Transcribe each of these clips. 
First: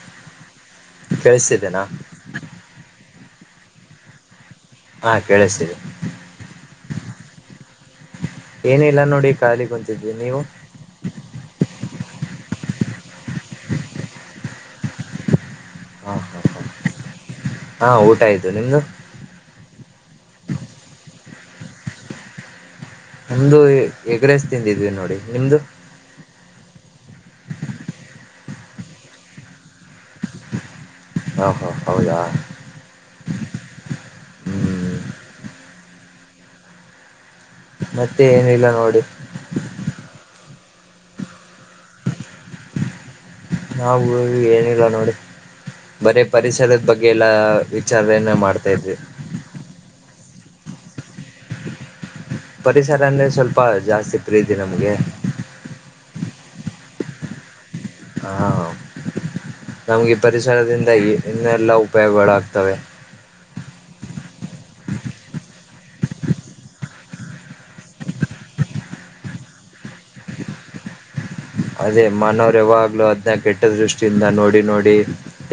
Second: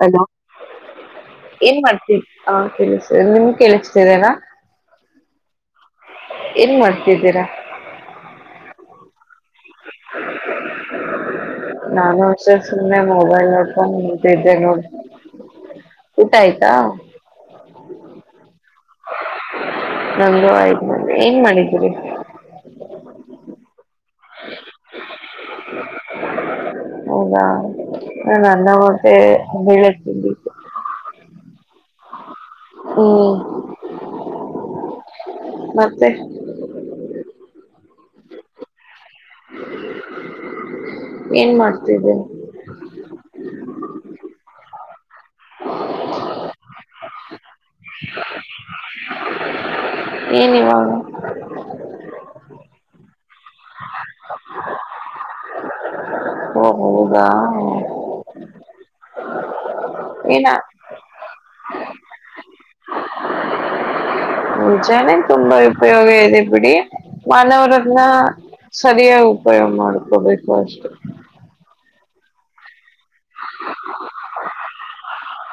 Hello ಏನ್ ಕೇಳಿಸ್ತಿದ್ದೇನಾ ಮಾಡ್ತೀರಿ ಹ ಕೇಳಿಸ್ತೇ ನಿಮ್ ಕೇಳ್ಸ್ತೀದೆನಾ. ಹಾ ಕೇಳ್ಸ್ತೀದೆ. ಏನ್ ಮಾಡ್ತಿದ್ದೀರಾ. ಏನಿಲ್ಲ ನೋಡಿ ಖಾಲಿ ಕುಂತಿನಿ. ನಾನು ಅಷ್ಟೇ ಸುಮ್ನೆ ಮೊಬೈಲ್ ನೋಡ್ಕಾನ್ ನಿಂತಿದೆ ನೋಡು. [unintelligible] ಹಾ ಊಟ ಹಾ ಹಾ ಆಯ್ತಾ. ಹಾ ಊಟ ಆಯ್ತು ನಿಮ್ದು. ನಂದು ಆಯ್ತು ನೋಡ್ರಿ ಏನ್ ಮಾಡಿದ್ರಿ. ನಮ್ದು ಎಗ್ಗ್ರ್ಸ್ ತಿಂದಿದ್ವಿ ನೋಡಿ ನಿಮ್ದು. ಹೌದಾ ನನ್ ಅನ್ನ ಮತ್ತೆ ಬೆಳೆ ತಿಂದ್ವಿ. [unintelligible] ಹಾ ಹಾ ಹೌದಾ. ಹ್ಮ್. ಹ್ಮ್ ಮತ್ತೆ. ಮತ್ತೆ ಏನಿಲ್ಲ ನೋಡಿ. ಏನ್ ಮಾಡ್ತಿದೀರಾ. ನಾವು ಏನಿಲ್ಲ ನೋಡಿ ಬರೇ ಪರಿಸರದ ಬಗ್ಗೆ ಎಲ್ಲ. ವಿಚಾರಣೆ ಮಾಡ್ತಾ ಇದ್ವಿ. ಎನಿವಾಗ. ಪರಿಸರ ಅಂದ್ರೆ ಸ್ವಲ್ಪ ಜಾಸ್ತಿ ಪ್ರೀತಿ ನಮ್ಗೆ. [inaudible] ಓ ಹೌದಾ. ಹಾ ನಮ್ಗೆ ಏನ ಪರಿಸರದಿಂದ ಇನ್ನೆಲ್ಲಾ ಉಪಯೋಗಗಳುಾಗ್ತವೆ. ನಿಜಾನೆ ತುಂಬಾ ಉಪಯೋಗ ಇದೆ ಬಿಡಿ ಮಾನವರನ್ನಾ. ಸರಿಯಾಗಿ ಉಪಯೋಗ ಮಾಡ್ಕೊಬೇಕು ಅಷ್ಟೇ. ಅದೇ ಮಾನವರು ಯಾವಾಗ್ಲೂ ಅದ್ನ ಕೆಟ್ಟ ದೃಷ್ಟಿಯಿಂದ ನೋಡಿ ನೋಡಿ.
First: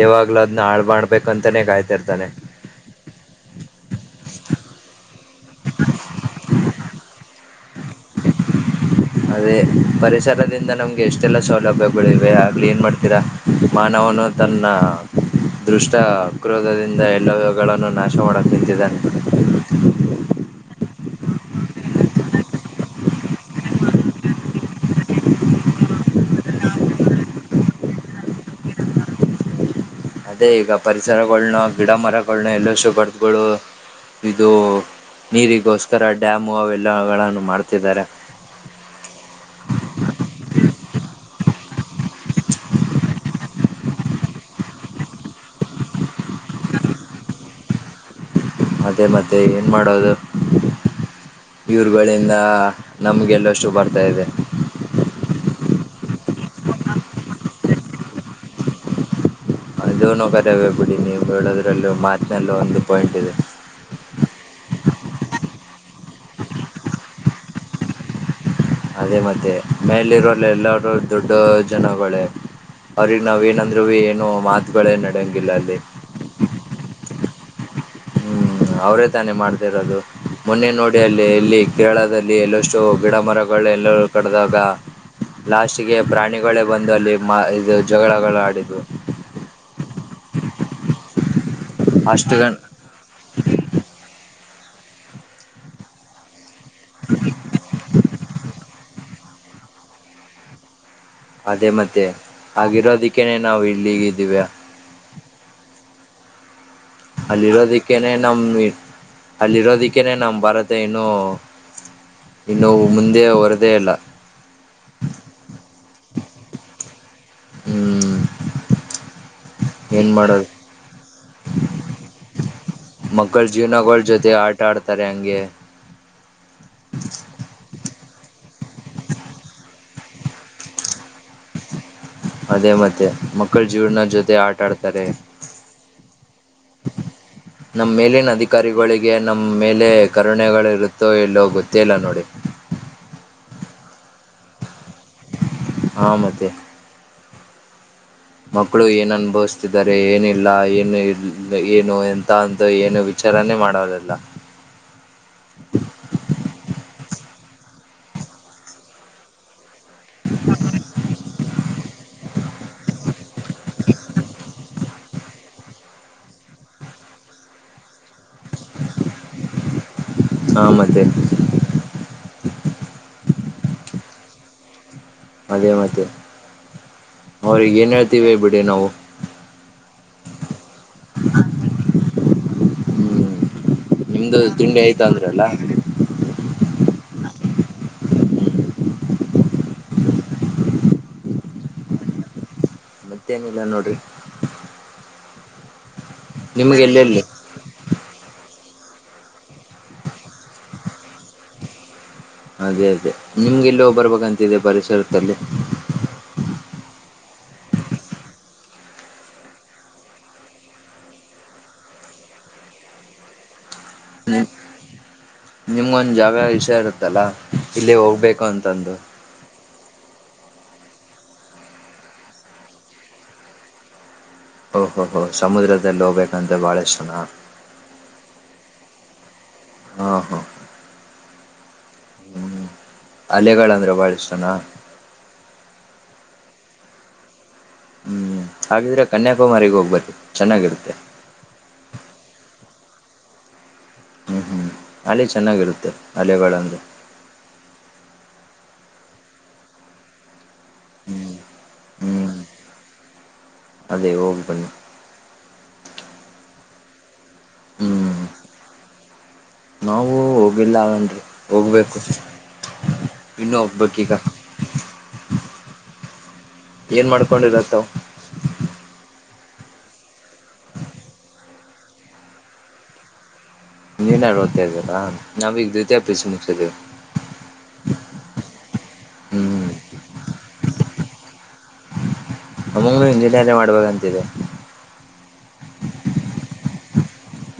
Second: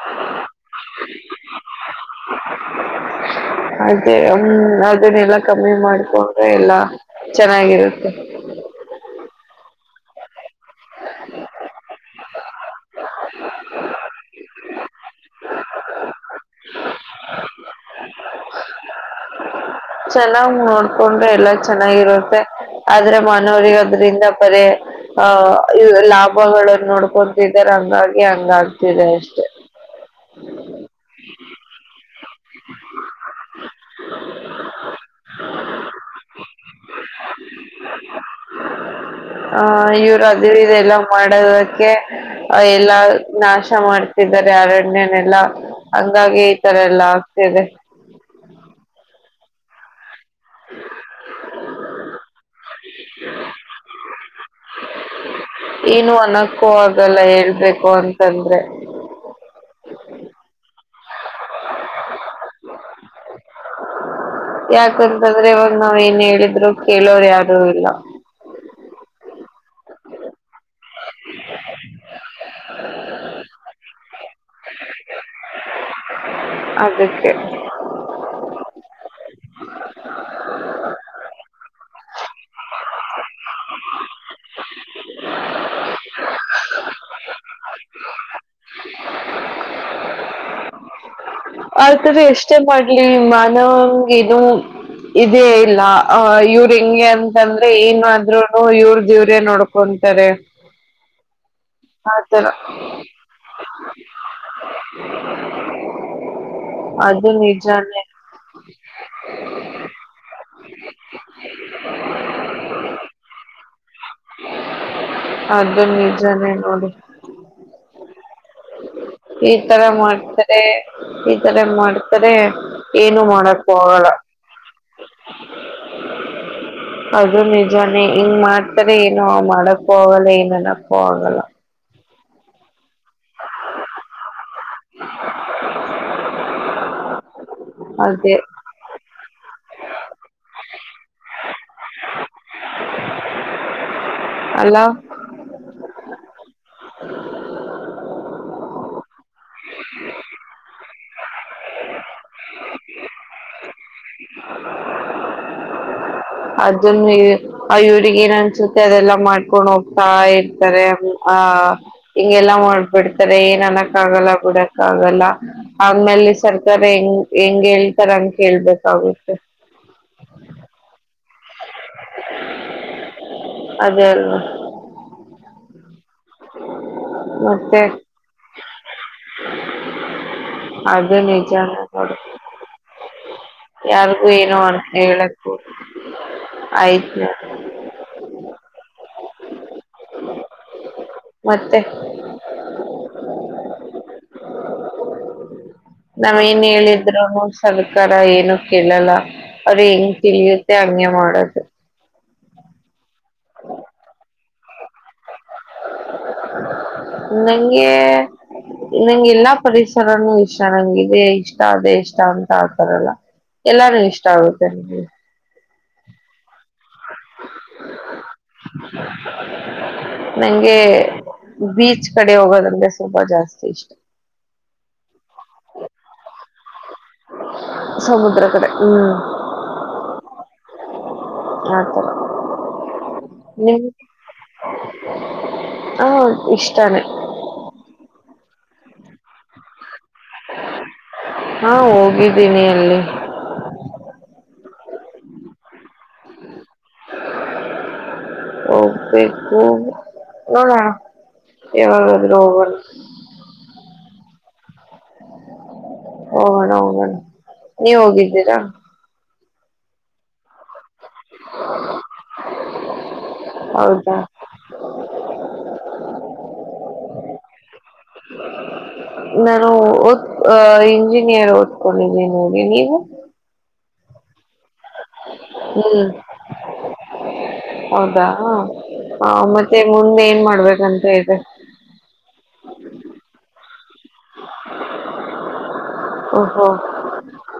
ಯಾವಾಗ್ಲ ಅದ್ನ ಹಾಳ್ ಮಾಡ್ಬೇಕಂತಾನೇ ಕಾಯ್ತಿಾರ್ತಾನೆ. ಅದೇ ಹ ಅದನ್ನೆಲ್ಲ ಕಮ್ಮಿ ಮಾಡ್ಕೊಂಡ್ರೆ ಎಲ್ಲಾ ಚೆನ್ನಾಗಿರುತ್ತೆ. ಅದೇ ಪರಿಸರದಿಂದ ನಮ್ಗೆ ಎಷ್ಟೆಲ್ಲ ಸೌಲಭ್ಯಗಲಿವೇ ಆಗ್ಲಿ ಏನ್ ಮಾಡ್ತೀರಾ. ಮಾನವನು ತನ್ನ. ದುಷ್ಟ ಕ್ರೋಧದಿಂದ ಎಲ್ಲ್ಯಗಳನ್ನು ನಾಶ ಮಾಡಕ್ ನಿಂತಿದ್ದಾನೆ. ಚೆನ್ನಾಗ್ ನೋಡ್ಕೊಂಡ್ರೆ ಎಲ್ಲ ಚೆನ್ನಾಗಿರುತ್ತೆ ಆದ್ರೆ ಮಾನವರಿ ಅದ್ರಿಂದ ಬರಿ. ಆಹ ಲಾಭಗಳನ್ನ ನೋಡ್ಕೊತಿದಿದ್ದಾರೆ ಹಂಗಾಗಿ ಹಂಗ ಆಗ್ತಿದೆ ಅಷ್ಟೆ. ಅದೇ ಈಗ ಪರಿಸರಗಳನ್ನ ಗಿಡ ಮರಗಳನ್ನು ಎಲ್ಲ ಶುಗರ್ದಗಳು ಇದು ನೀರಿಗೋಸ್ಕರ ಡ್ಯಾಮು ಅವೆಲ್ಲಗಳನ್ನು ಮಾಡ್ತಿದ್ದಾರೆ. ಹ, [unintelligible] ಇವ್ರು ಅದ ಇದೆಲ್ಲ ಮಾಡದಕ್ಕೆ ಎಲ್ಲಾ ನಾಶ ಮಾಡ್ತಿದ್ದಾರೆ ಅರಣ್ಯನೆಲ್ಲಾ ಹಂಗಾಗಿ ಈ ತರ ಎಲ್ಲಾ ಆಗ್ತದೆ. ಅದೇಮತ್ತೆ ಏನ್ ಮಾಡೋದು. [inaudible] ಇವರುಗಳಿಂದ ನಮ್ಗೆಲ್ಲಷ್ಟು ಬರ್ತಾ ಇದೆ. ಏನು ಅನಕ್ಕೂ ಹೊಗಲ್ಲ ಹೇಳ್ಬೇಕು ಅಂತಂದ್ರೆ. ಅದ ಕರವೇ ಬಿಡಿ ನೀವು ಹೇಳೋದ್ರಲ್ಲೂ ಮಾತಿನಲ್ಲೂ ಒಂದು ಪಾಯಿಂಟ್ ಇದೆ. ಯಾಕಂತಂದ್ರೆ ಇವಾಗ ನಾವ್ ಏನ್ ಹೇಳಿದ್ರು ಕೇಳೋರ್ ಯಾರು ಇಲ್ಲ. ಅದೇ ಮತ್ತೆ ಮೇಲಿ ಇರೋರ ಎಲ್ಲ. ದೊಡ್ಡ ಜನಗಳೇ ಅವ್ರಗ್ ನಾವ ಏನಂದರು ಏನು ಮಾತ. ಗಳೆ ನಡಿಯಂಗಿಲ್ಲ ಅಲ್ಲಿ. ಅದಕ್ಕೆ ಹ್ಮ್, ಅವರೇ ತಾನೇ ಮಾಡ್ತಿರೋದು. ಮೊನ್ನೆ ನೋಡಿ ಅಲ್ಲಿ ಇಲ್ಲಿ ಕೇರಳದಲ್ಲಿ ಎಲ್ಲಷ್ಟು ಗಿಡ ಮರ ಎಲ್ಲರೂ ಕಡದಾಗ ಲಾಸ್ಟ್ಗೆ ಪ್ರಾಣಿಗಳೇ ಬಂದು ಅಲ್ಲಿ ಇದು ಜಗಳಗಳು ಆಡಿದವು. ಅರ್ತದೆ ಅಷ್ಟು ಎಷ್ಟೇ ಗಂಟ ಮಾಡ್ಲಿ ಮಾನವ ನು ಇದದೆ ಇಲ್ಲ ಯ. [unintelligible] ಹೆಂಗೆ ಅಂತಂದ್ರೆ ಏನಾದ್ರೂನು ಇವ್ರ ದೇವ್ರೇ ನೋಡ್ಕೊಂತಾರೆ. ಅದೇ ಮತ್ತೆ ಆತರ ಆಗಿರೋದಕ್ಕೇನೆ ನಾವು ಇಲ್ಲಿಗ ಇದ್ದೀಯಾ. ಅ [inaudible] ಅಲ್ಲಿರೋದಿಕ್ಕೇನೆ ನಮ್ ಅಲ್ಲಿರೋದಿಕ್ಕೇನೆ ನಮ್ ಭಾರತ ಮತ್ತ ಇನ್ನು, ಇನ್ನು ಮುಂದೆ ಬರದೇ ಇಲ್ಲಾ ಅದು ನಿಜಾನೇ ನೋಡಿ ಹ್ಮ್, ಈ ತರ ಏನ್ ಮಾಡೋದು ಮಾಡ್ತಾರೆ. ಈ ತರ ಮಾಡ್ತಾರೆ ಏನು ಮಾಡಕ್ ಹೋಗಲ್ಲ. ತಾರೆ ಅಗೆ [inaudible] ಅದು ನಿಜಾನೇ ಹಿಂಗ್ ಮಾಡ್ತಾರೆ ಏನು ಮಾಡಕ್ಕ ಆಗಲ್ಲ ಅನ್ನಕ್ಕು ಆಗಲ್ಲ. ಅದೇ ಮತ್ತೆ ಮಕ್ಕಳ ಜೀವನ ಜೊತೆ ಆಟ ಆಡ್ತಾರೆ ನಮ್ಮ ಅದೇ ಮೇಲಿನಅದ ಕಾರಿಗಳಿಗೆ ನಮ್ಮ ಮೇಲೆ ಕರುಣೆಗಳಿರುತ್ತೋ ಎಲ್ಲೋ ಗೊತ್ತೇ ಇಲ್ಲ ನೋಡಿ. - ಅಲೋ, ಹಾ, ಮತ್ತೆ ಮಕ್ಕಳು ಏನ್ ಅನುಭವಿಸತಿದ್ದಾರೆ ಏನಿಲ್ಲ ಏನು ಇ ಏನು ಎಂತ ಅಂತ ಏನು ವಿಚಾರಾನೇ ಮಾಡೋದಿಲ್ಲ. [inaudible] ಅದನ್ನೆ ಆ ಇವರಿಗ ಏನ ಅನ್ಸುತ್ತೆ ಅದೆಲ್ಲಾ ಮಾಡ್ಕೊಂಡ್ ಹೋಗ್ತಾ ಇರ್ತಾರೆ. ಆ ಹಿಂಗೆಲ್ಲ ಮಾಡ್ಬಿಡ್ತಾರೆ ಏನ್ ಅನಕ್ ಆಗಲ್ಲ ಬಿಡಕ್ಕ ಆಗಲ್ಲ. ಆ ಮೇಲೆ ಸರ್ಕಾರ ಹೆಂಗ್, ಹೆಂಗ್ ಹೇಳ್ತಾರ ಅಂಗ ಹೇಳ್ಬೇಕಾಗುತ್ತೆ. ಹಾ, ಮತ್ತೆ ಅದೇ ಅಲ್ಲವಾ ಅದೇ ಮತ್ತೆ ಅವ್ರಿಗೆ ಮತ್ತೆ ಏನ್ ಹೇಳ್ತೀವಿ ಬಿಡಿ ನಾವು. ಅದು ನಿಜಾನೇ [unintelligible] ಹ್ಮ್ ಯಾರಿಗು ನಿಮ್ದು ಏನು ತಿಂಡಿ ಆಯ್ತಾ ಹೇಳೋಕೆ. ಅಂದ್ರಲ್ಲ ಆಯ್ತು. ಮತ್ತೆ. ಮತ್ತೇನಿಲ್ಲ ನೋಡ್ರಿ. ನಾವ್ ಏನೇ ನಿಮ್ಗೆ ಎಲ್ಲೆಲ್ಲಿ ಹೇಳಿದ್ರಿನು. ಸರ್ಕಾರ ಏನು ಕೇಳಲ್ಲ ಅವ್ರ ಹೆಂಗ ತಿಳಿಯುತ್ತೆ ಹಂಗೆ ಮಾಡದು. ಅದೇ ಅದೇ ನಿಮ್ಗೆಲ್ಲೋ ಬರ್ಬೇಕಂತಿದೆ ಪರಿಸರದಲ್ಲಿ ನಂಗೆ. ನಂಗೆ ಎಲ್ಲಾ ಪರಿಸರನುೂ ಇಷ್ಟ ನಂಗೆ ಇದೆ ಇಷ್ಟ ಅದೇ ಇಷ್ಟ ಅಂತ ಆತಾರಲ್ಲ. ಎಲ್ಲಾನು ಇಷ್ಟ ಆಗುತ್ತೆ ನಮಗೆ. ನಿಮ್ಗೊಂದ ಜಾವ್ಯಾವ ವಿಷಯ ಇರುತ್ತ. ಇಲ್ಲಿ ಹೋಗ್ಬೇಕು ಅಂತಂದು. ನಂಗೆ ಬೀಚ್ ಕಡೆ ಹೋಗೋದಂದ್ರೆ ಸ್ವಲ್ಪ ಜಾಸ್ತಿ ಇಷ್ಟ. ಓಹೋ ಹೋ ಸಮುದ್ರದಲ್ಲಿ ಹೋಗ್ಬೇಕಂದ್ರೆ ಬಹಳ ಇಷ್ಟು ಜನ. ಸಮುದ್ರ ಕಡೆ ಹ್ಮ್ ಹಾ ಹಾ ಹ ಆತರ ಹ್ಮ್ ಅಲೆಗಳು ನಿಮ್ ಅಂದ್ರೆ ಬಹಳ ಇಷ್ಟನಾ. ಹ ಇಷ್ಟಾನೇ. ಹ್ಮ್ ಹಾಗಿದ್ರೆ ಕನ್ಯಾಕುಮಾರಿ ಹೋಗಿ ಬನ್ನಿ. ಹಾ ಹೋಗಿದ್ದೀನಿ ಅಲ್ಲಿ. ಹ್ಮ್ ಹ್ಮ್ ಅಲ್ಲಿ ಚೆನ್ನಾಗಿರುತ್ತೆ ಅಲೆಗಳಂದ್ರೆ. ಹೌದ ಹೋಗಬೇಕು ನೋಡೋಣ. ಹ್ಮ್ ಯಾವಾಗಾದ್ರೂ ಹ್ಮ್ ಹೋಗೊಣ. ಅದೇ ಹೋಗಿ ಬನ್ನಿ. ಹೋಗೋಣ ಹೋಗೋಣ ನೀವ ಹ್ಮ್ ಹೋಗಿದ್ದೀರಾ. ನಾವು ಹೋಗಿಲ್ಲಂತ ಹೋಗ್ಬೇಕು ಇನ್ನೂ ಹೋಗಬೇಕು ಈಗ. ಹೌದಾ ಏನ್ ಮಾಡ್ಕೊಂಡಿರೋದು ತಾವು ನಾನು ಓದ ಇಂಜಿನಿಯರ್ ಓದ ಕೊಂಡಿದೀನಿ ನೀವು? ಇಂಜಿನಿಯರ್ ಓದ್ತಾಯಿದೆರ ನಾವು ಈಗ ದ್ವಿತೀಯ ಹ್ಮ್ ಪಿ ಯು ಸಿ ಮುಗಿಸಿದ್ದೀವಿ. ಹೌದಾ ಹ ಹ್ಮ್ ಮತ್ತೆ ಮುಂದ ಏನ್ ಮಾಡ್ಬೇಕಂತ ಇದಿರ. ತೆ. ನಮಗೂ ಇಂಜಿನಿಯರಿಂಗ್ ಮಾಡಬೇಕು ಅಂತ ಇದೆ. ಓ ಓ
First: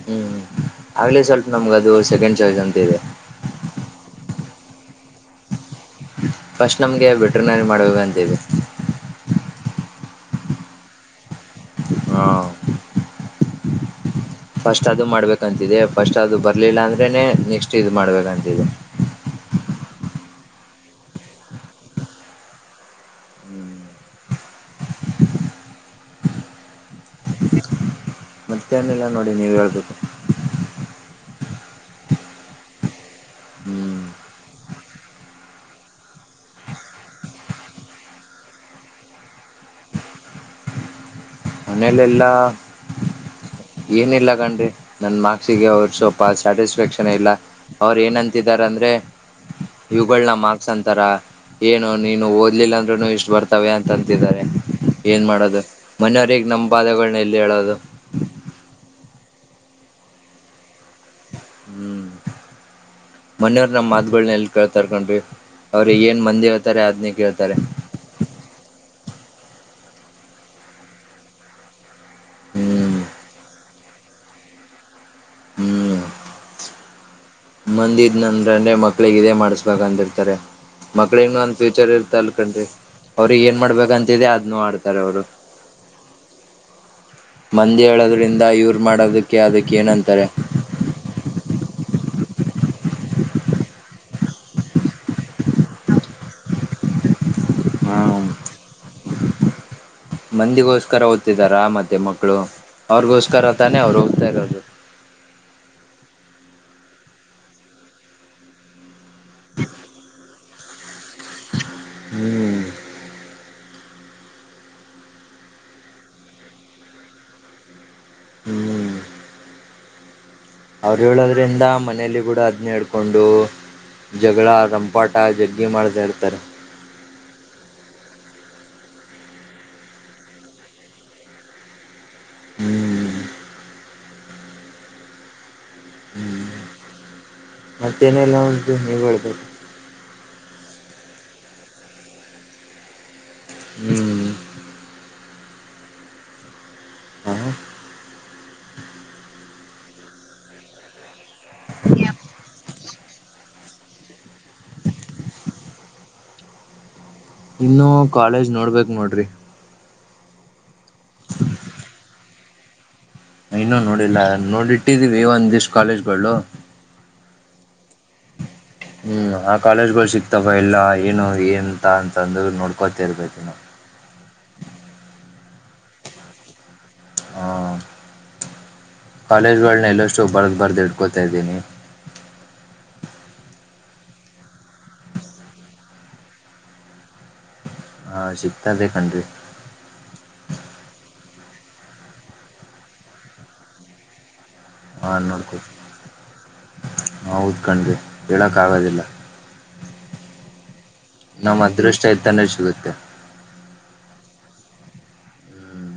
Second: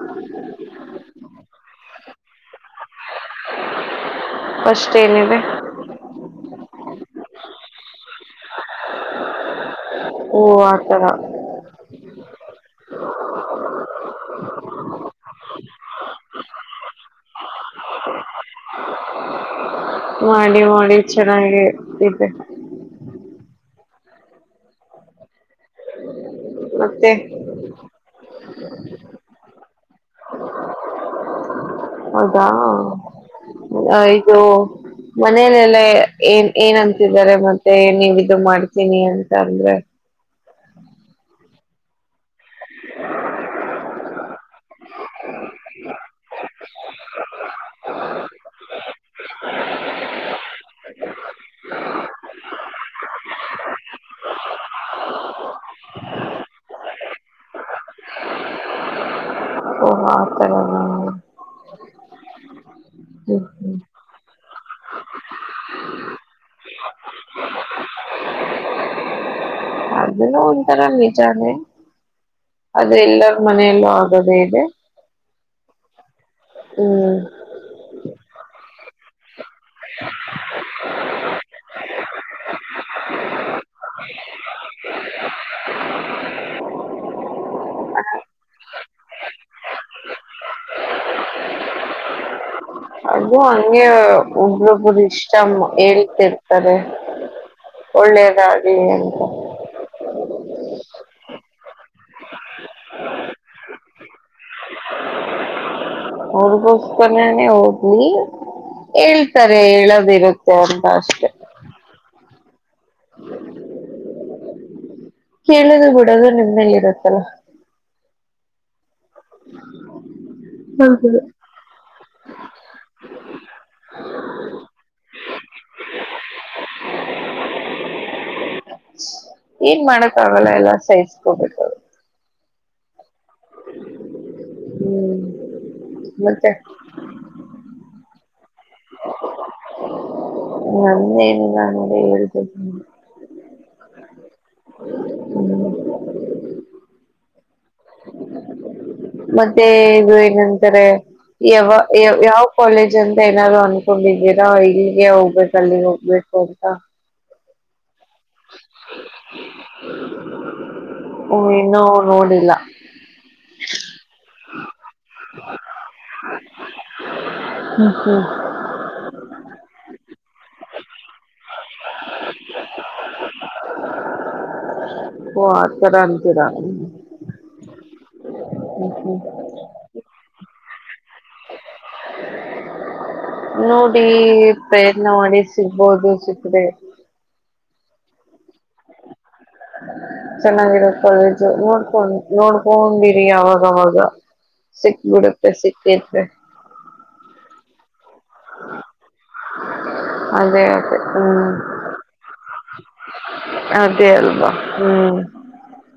ಹ್ಮ್ ಆಗ್ಲೇ ಸ್ವಲ್ಪ ನಮ್ಗ ಅದು ಸೆಕೆಂಡ್ ಚಾಯ್ಸ್ ಅಂತ ಇದೆ. ಫ್ರಿಸ್ಟ್ ಏನಿದೆ. ಫಸ್ಟ್ ನಮ್ಗೆ ವೇಟರ್ನರಿ ಮಾಡಬೇಕು ಅಂತ ಇದೆ. ಓ ಆತರ ಹಾ ಫಸ್ಟ್ ಅದು ಮಾಡ್ಬೇಕಂತಿದೆ ಫಸ್ಟ್ ಅದು ಬರ್ಲಿಲ್ಲ ಅಂದ್ರೆನೆ ನೆಕ್ಸ್ಟ್ ಇದು ಮಾಡ್ಬೇಕಂತಿದೆ. ಮಾಡಿ ಮಾಡಿ ಚೆನ್ನಾಗಿ ಇದ್ದೆ [inaudible] ಮತ್ತೆ. ಮತ್ತೇನಿಲ್ಲ ನೋಡಿ ನೀವು ಹೇಳ್ಬೇಕು. [inaudible] ಹೌದಾ ಹ್ಮ್ ಇದು ಮನೆಲೆಲ್ಲ. ಏನ್ ಏನ್ ಅಂತಿದ್ದಾರೆ ಮತ್ತೆ ನೀವ ಇ ಮಾಡ್ತೀನಿ ಅಂತ ಅಂದ್ರೆ ಮನೇಲೆ ಎಲ್ಲಾ ಏನಿಲ್ಲ ಕಂಡ್ರಿ ನನ್ ಮಾರ್ಕ್ಸಿಗೆ ಅವರು ಸ್ವಲ್ಪ ಸ್ಯಾಟಿಸ್ಫ್ಯಾಕ್ಷನ್ ಇಲ್ಲಾ ಅವ್ರ ಏನಂತಿದಾರ ಅಂದ್ರೆ ಇವುಗಳ ನ ಮಾರ್ಕ್ಸ್ ಅಂತಾರ ಏನು ನೀನು ಓದ್ಲಿಲ್ಲ ಅಂದ್ರೂನು ಇಷ್ಟು ಬರ್ತ ತವೆ ಅಂತ ಅಂತಿದ್ದಾರೆ ಏನ್ ಮಾಡೋದು ಮನೆಯವ್ರಗ್ ನಮ್ಮ್ ಬಾದೆಗಳನ್ನ ಎಲ್ಲಿ ಹೇಳೋದು ಓಹ ಆಥರನಾ ಹ್ಮ್ ಹ್ಮ್ ಮನೆಯರ ಹ್ಮ್ ನ ಮಾದ ಹಗಳ ಎಲ್ಲಿ ಕೇಳ್ತರ್ ಕಂಡ್ರಿ ಅವ್ರಿಗೆ ಏನ್ ಮಂದಿ ಹೇಳ್ತಾರೆ ಅದ್ನೇ ಕೇಳ್ತಾರೆ ಅದನ್ನು ಒಂಥರ ನಿಜಾನೇ ಅದ ಹ್ಮ್ ಎಲ್ಲರ ಮನೆಯಲ್ಲೂ ಆ ದೇ ಇದೆ ಹ್ಮ್ ಮಂದಿ ಇದ್ ನಂದೇ ಮಕ್ಳಿಗೆ ಇದೇ ಮಾಡ್ಸ್ಬೇಕ ಅಂತಿರ್ತಾರೆ ಮಕ್ಳ ಒಂದ ಫ್ಯೂಚರ್ ಇರ ಲ್ಕೊಂಡ್ರಿ ಅವ್ರಿಗೆ ಏನ್ ಮಾಡ್ಬೇಕಂತಿದೆ ಅದನ್ನು ಆಡ್ತಾರೆ ಅವ್ರು ಮಂದಿ ಹೇಳೋದ್ರಿಂದ ಇವರು ಮಾಡೋದಕ್ಕೆ ಅದಕ್ಕೆ ಏನಂತಾರೆ ಅದು ಹಂಗೆ ಒಬ್ರೊಬ್ಬರು ಇಷ್ಟ ಹೇಳಿದ ಕೇಳರ್ತಾರೆ ಹಾ ಒಳ್ಳೇದಾಗಿ ಅ ಮಂದಿಗೋಸ್ಕರ ಓದ್ತಿದಾರ ಮತ್ತೆ ಮಕ್ಕಳು ಅವ್ರಗೋಸ್ಕರ ತಾನೆ ಅವರು ಓದ್ತಾ ಇರೋದು ಅವ್ರಗೋಸ್ಕರಾನೇ ಹಓದ್ಲಿ ಹೇಳ್ತಾರೆ ಹೇಳೋದಿರುತ್ತೆ ಅಂತ ಅಷ್ಟೆ ಹ್ಮ [inaudible] ಕೇಳುದು ಬಿಡೋದು ನಿಮ್ನಲ್ಲಿ ಇರುತ್ತಲ್ಲ ಹ್ಮ್ [unintelligible] ಅವ್ರು ಹೇಳೋದ್ರಿಂದ ಮನೇಲಿ ಅದೇ ಕೂಡ ಅದನ್ನ ಹಿಡ್ಕೊಂಡು ಜಗಳಾ ರಂಪಾಟ ಜಗ್ಗಿ ಮಾಡಿದೇ ಅರ್ತಾರೆ ಏನ್ ಮಾಡಕ್ ಆಗಲ್ಲ ಎಲ್ಲ ಸಹಿಸಕೊಬೇಕ ಹ್ಮ್ ಹ್ಮ್ ಮತ್ತೆ ಮತ್ತೇನಿಲ್ಲ ನೋಡ ನೀವು ಹೇಳ್ಬೇಕು ನಂದೇನ ಇಲ್ಲ ನೀವೇ ಹೇಳ್ಬೇಕು ಹ್ಮ್ ಹ್ಮ್ ಹಾ ಮತ್ತೆ ಇದು ಏನಂತಾರೆ ಯಾವ ಯ ಯಾವ ಕಾಲೇಜ್ ತ ಏನಾದ್ರು ಅನ್ಕೊಂಡಿದ್ದೀರಾ ಇಲ್ಲಿಗೆ ಹೋಗ್ಬೇಕು ಅಲ್ಲಿಗೆ ಹೋಗ್ಬೇಕು ಅಂತ ಇನ್ನು ಕಾಲೇಜ್ ನೋಡ್ಬೇಕ್ ನೋಡ್ರಿ ಹ್ಮ ಇನ್ನೂ ನೋಡಿಲ್ಲಾ ಇನ್ನು ನೋಡಿಲ್ಲ ನೋಡಿಟ್ಟಿದೀವಿ ಒಂದ್ ದಿವಸ ಕಾಲೇಜ್ಗಳು ಹ್ಮ್ ಹ್ಮ್ ಹ್ಮ್ ಆ ಕಾಲೇಜ್ ಗಳು ಸಿಕ್ತಾವ ಎಲ್ಲಾ ಏನು ಏಂತ ಅಂತಂದ್ರ ನೋಡ್ಕೋತ ಇರ್ಬೇಕೇತಿ ನಾ ಓ ಆತರ ಅಂತೀರಾ ಹಾ ಹ್ಮ್ ಕಾಲೇಜ್ಗಳನ್ನ ಎಲ್ಲ ಲೀಷ್ಟು ಬರ್ದ ಬರ್ದ ಇಡ್ಕೊತಾ ಇದ್ದೀನಿ [unintelligible] ನೋಡಿ ಪ್ರಯತ್ನ ಮಾಡಿ ಸಿಗ್ಬೋದು ಸಿಕ್ಕ್ರೆ ಹಾ ಸಿಗ್ತದೆೇ ಕನರಿ ಚೆನ್ನಾಗಿರ ಕಾಲೇಜು ನೋಡ್ಕೊಂಡ ನೋಡ್ಕೊಂಡಿರಿ ಅವಾಗವಾಗ. ಸಿಕ್ಬಿಡುತ್ತೆ ಸಿಕ್ಕ [unintelligible] ತ್ ಹೌದ್ಕಣ್ರಿ ಹೇಳಕ್ ಆಗೋದಿಲ್ಲ ಅದೇ ಅದೇ ಹ್ಮ್ ನಮ್ಮ್ ಅದೃಷ್ಟ ಇದ್ದಾನೆ ಸಿಗುತ್ತೆ. ಅದೇ ಅಲ್ವಾ ಹ್ಮ್ ಹ್ಮ್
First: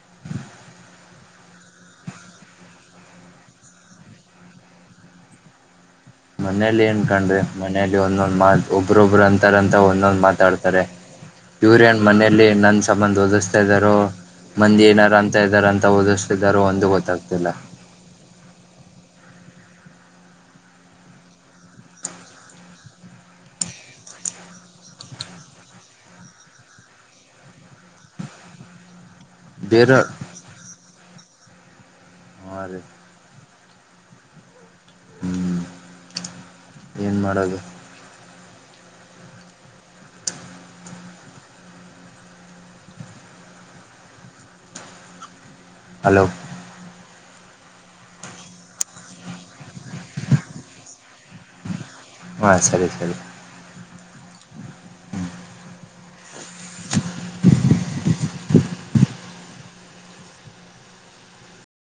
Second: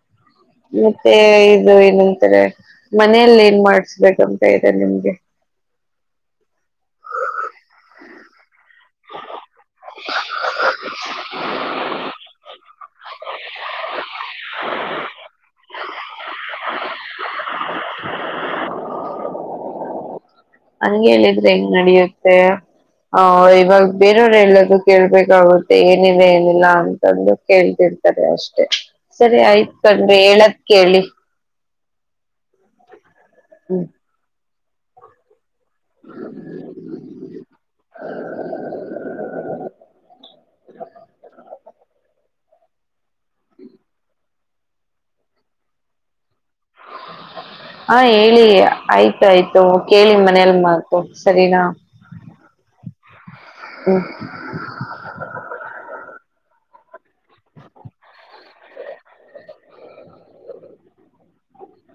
[unintelligible] ಮತ್ತೆ ಇದು ಏನಂತಾರೆ ಮನೆಯಲ್ಲಿ ಏನ್ ಮಾಡಸ್ಬೇಕಂತ ಇದೆ ನಿಮ್ಗೆ. ಮನೇಲಿ ಏನ್ ಕಂಡ್ರಿ ಮನೇಲಿ ಒಂದೊಂದ್ ಮಾಲ್ ಒಬ್ಬೊಬ್ರು ಅಂತಾರಂತ ಒಂದೊಂದ್ ಮಾತಾಡ್ತಾರೆ ಯುರೇನ್ ಮನೇೆಯಲ್ಲಿ ನನ್ ಸಂಬಂದ ಓದಿಸ್ತಾ ಇದಾರೋ, ಮಂದಿ ಏನಾರ ಅಂತ ಇದಾರ ಅಂತ ಓದಿಸ್ತಿದಾರೋ ಒಂದು ಗೊತ್ತಾಗ್ತಿಲ್ಲ. ಹಂಗೆ ಹೇಳಿದ್ರೆ ಹೆಂಗ್ ನಡಿಯುತ್ತೆ. ಹ ಇವಾಗ ಬೇರೆಯವ್ರೆಲ್ಲ ಕೇಳ್ಬೇಕಾಗುತ್ತೆ ಏನಿದೆ ಏನಿಲ್ಲ ಅಂತಂದು ಕೇಳ್ತಿರ. ರಿ ಅಷ್ಟೇ ಸರಿ ಆಯ್ತ್ ಬೇರೆ ಕಂದ್ರೆ [unintelligible] ಹೇಳದ ಕೇಳಿ ಹ ರೀ [inaudible] ಹ್ಮ್, ಹ್ಮಞ [unintelligible] ಹ [inaudible] [unintelligible] ಹಲೋ, ಹಾ, ಹೇಳಿ ಆಯ್ತು ಆಯ್ತು ಕೇಳಿ ಮನೇಲ್ ಮಾತು ಸರಿನಾ ಹಾಂ ಸರಿ ಹ್ಮ [inaudible] ಹ್ಮ್ [inaudible] [unintelligible]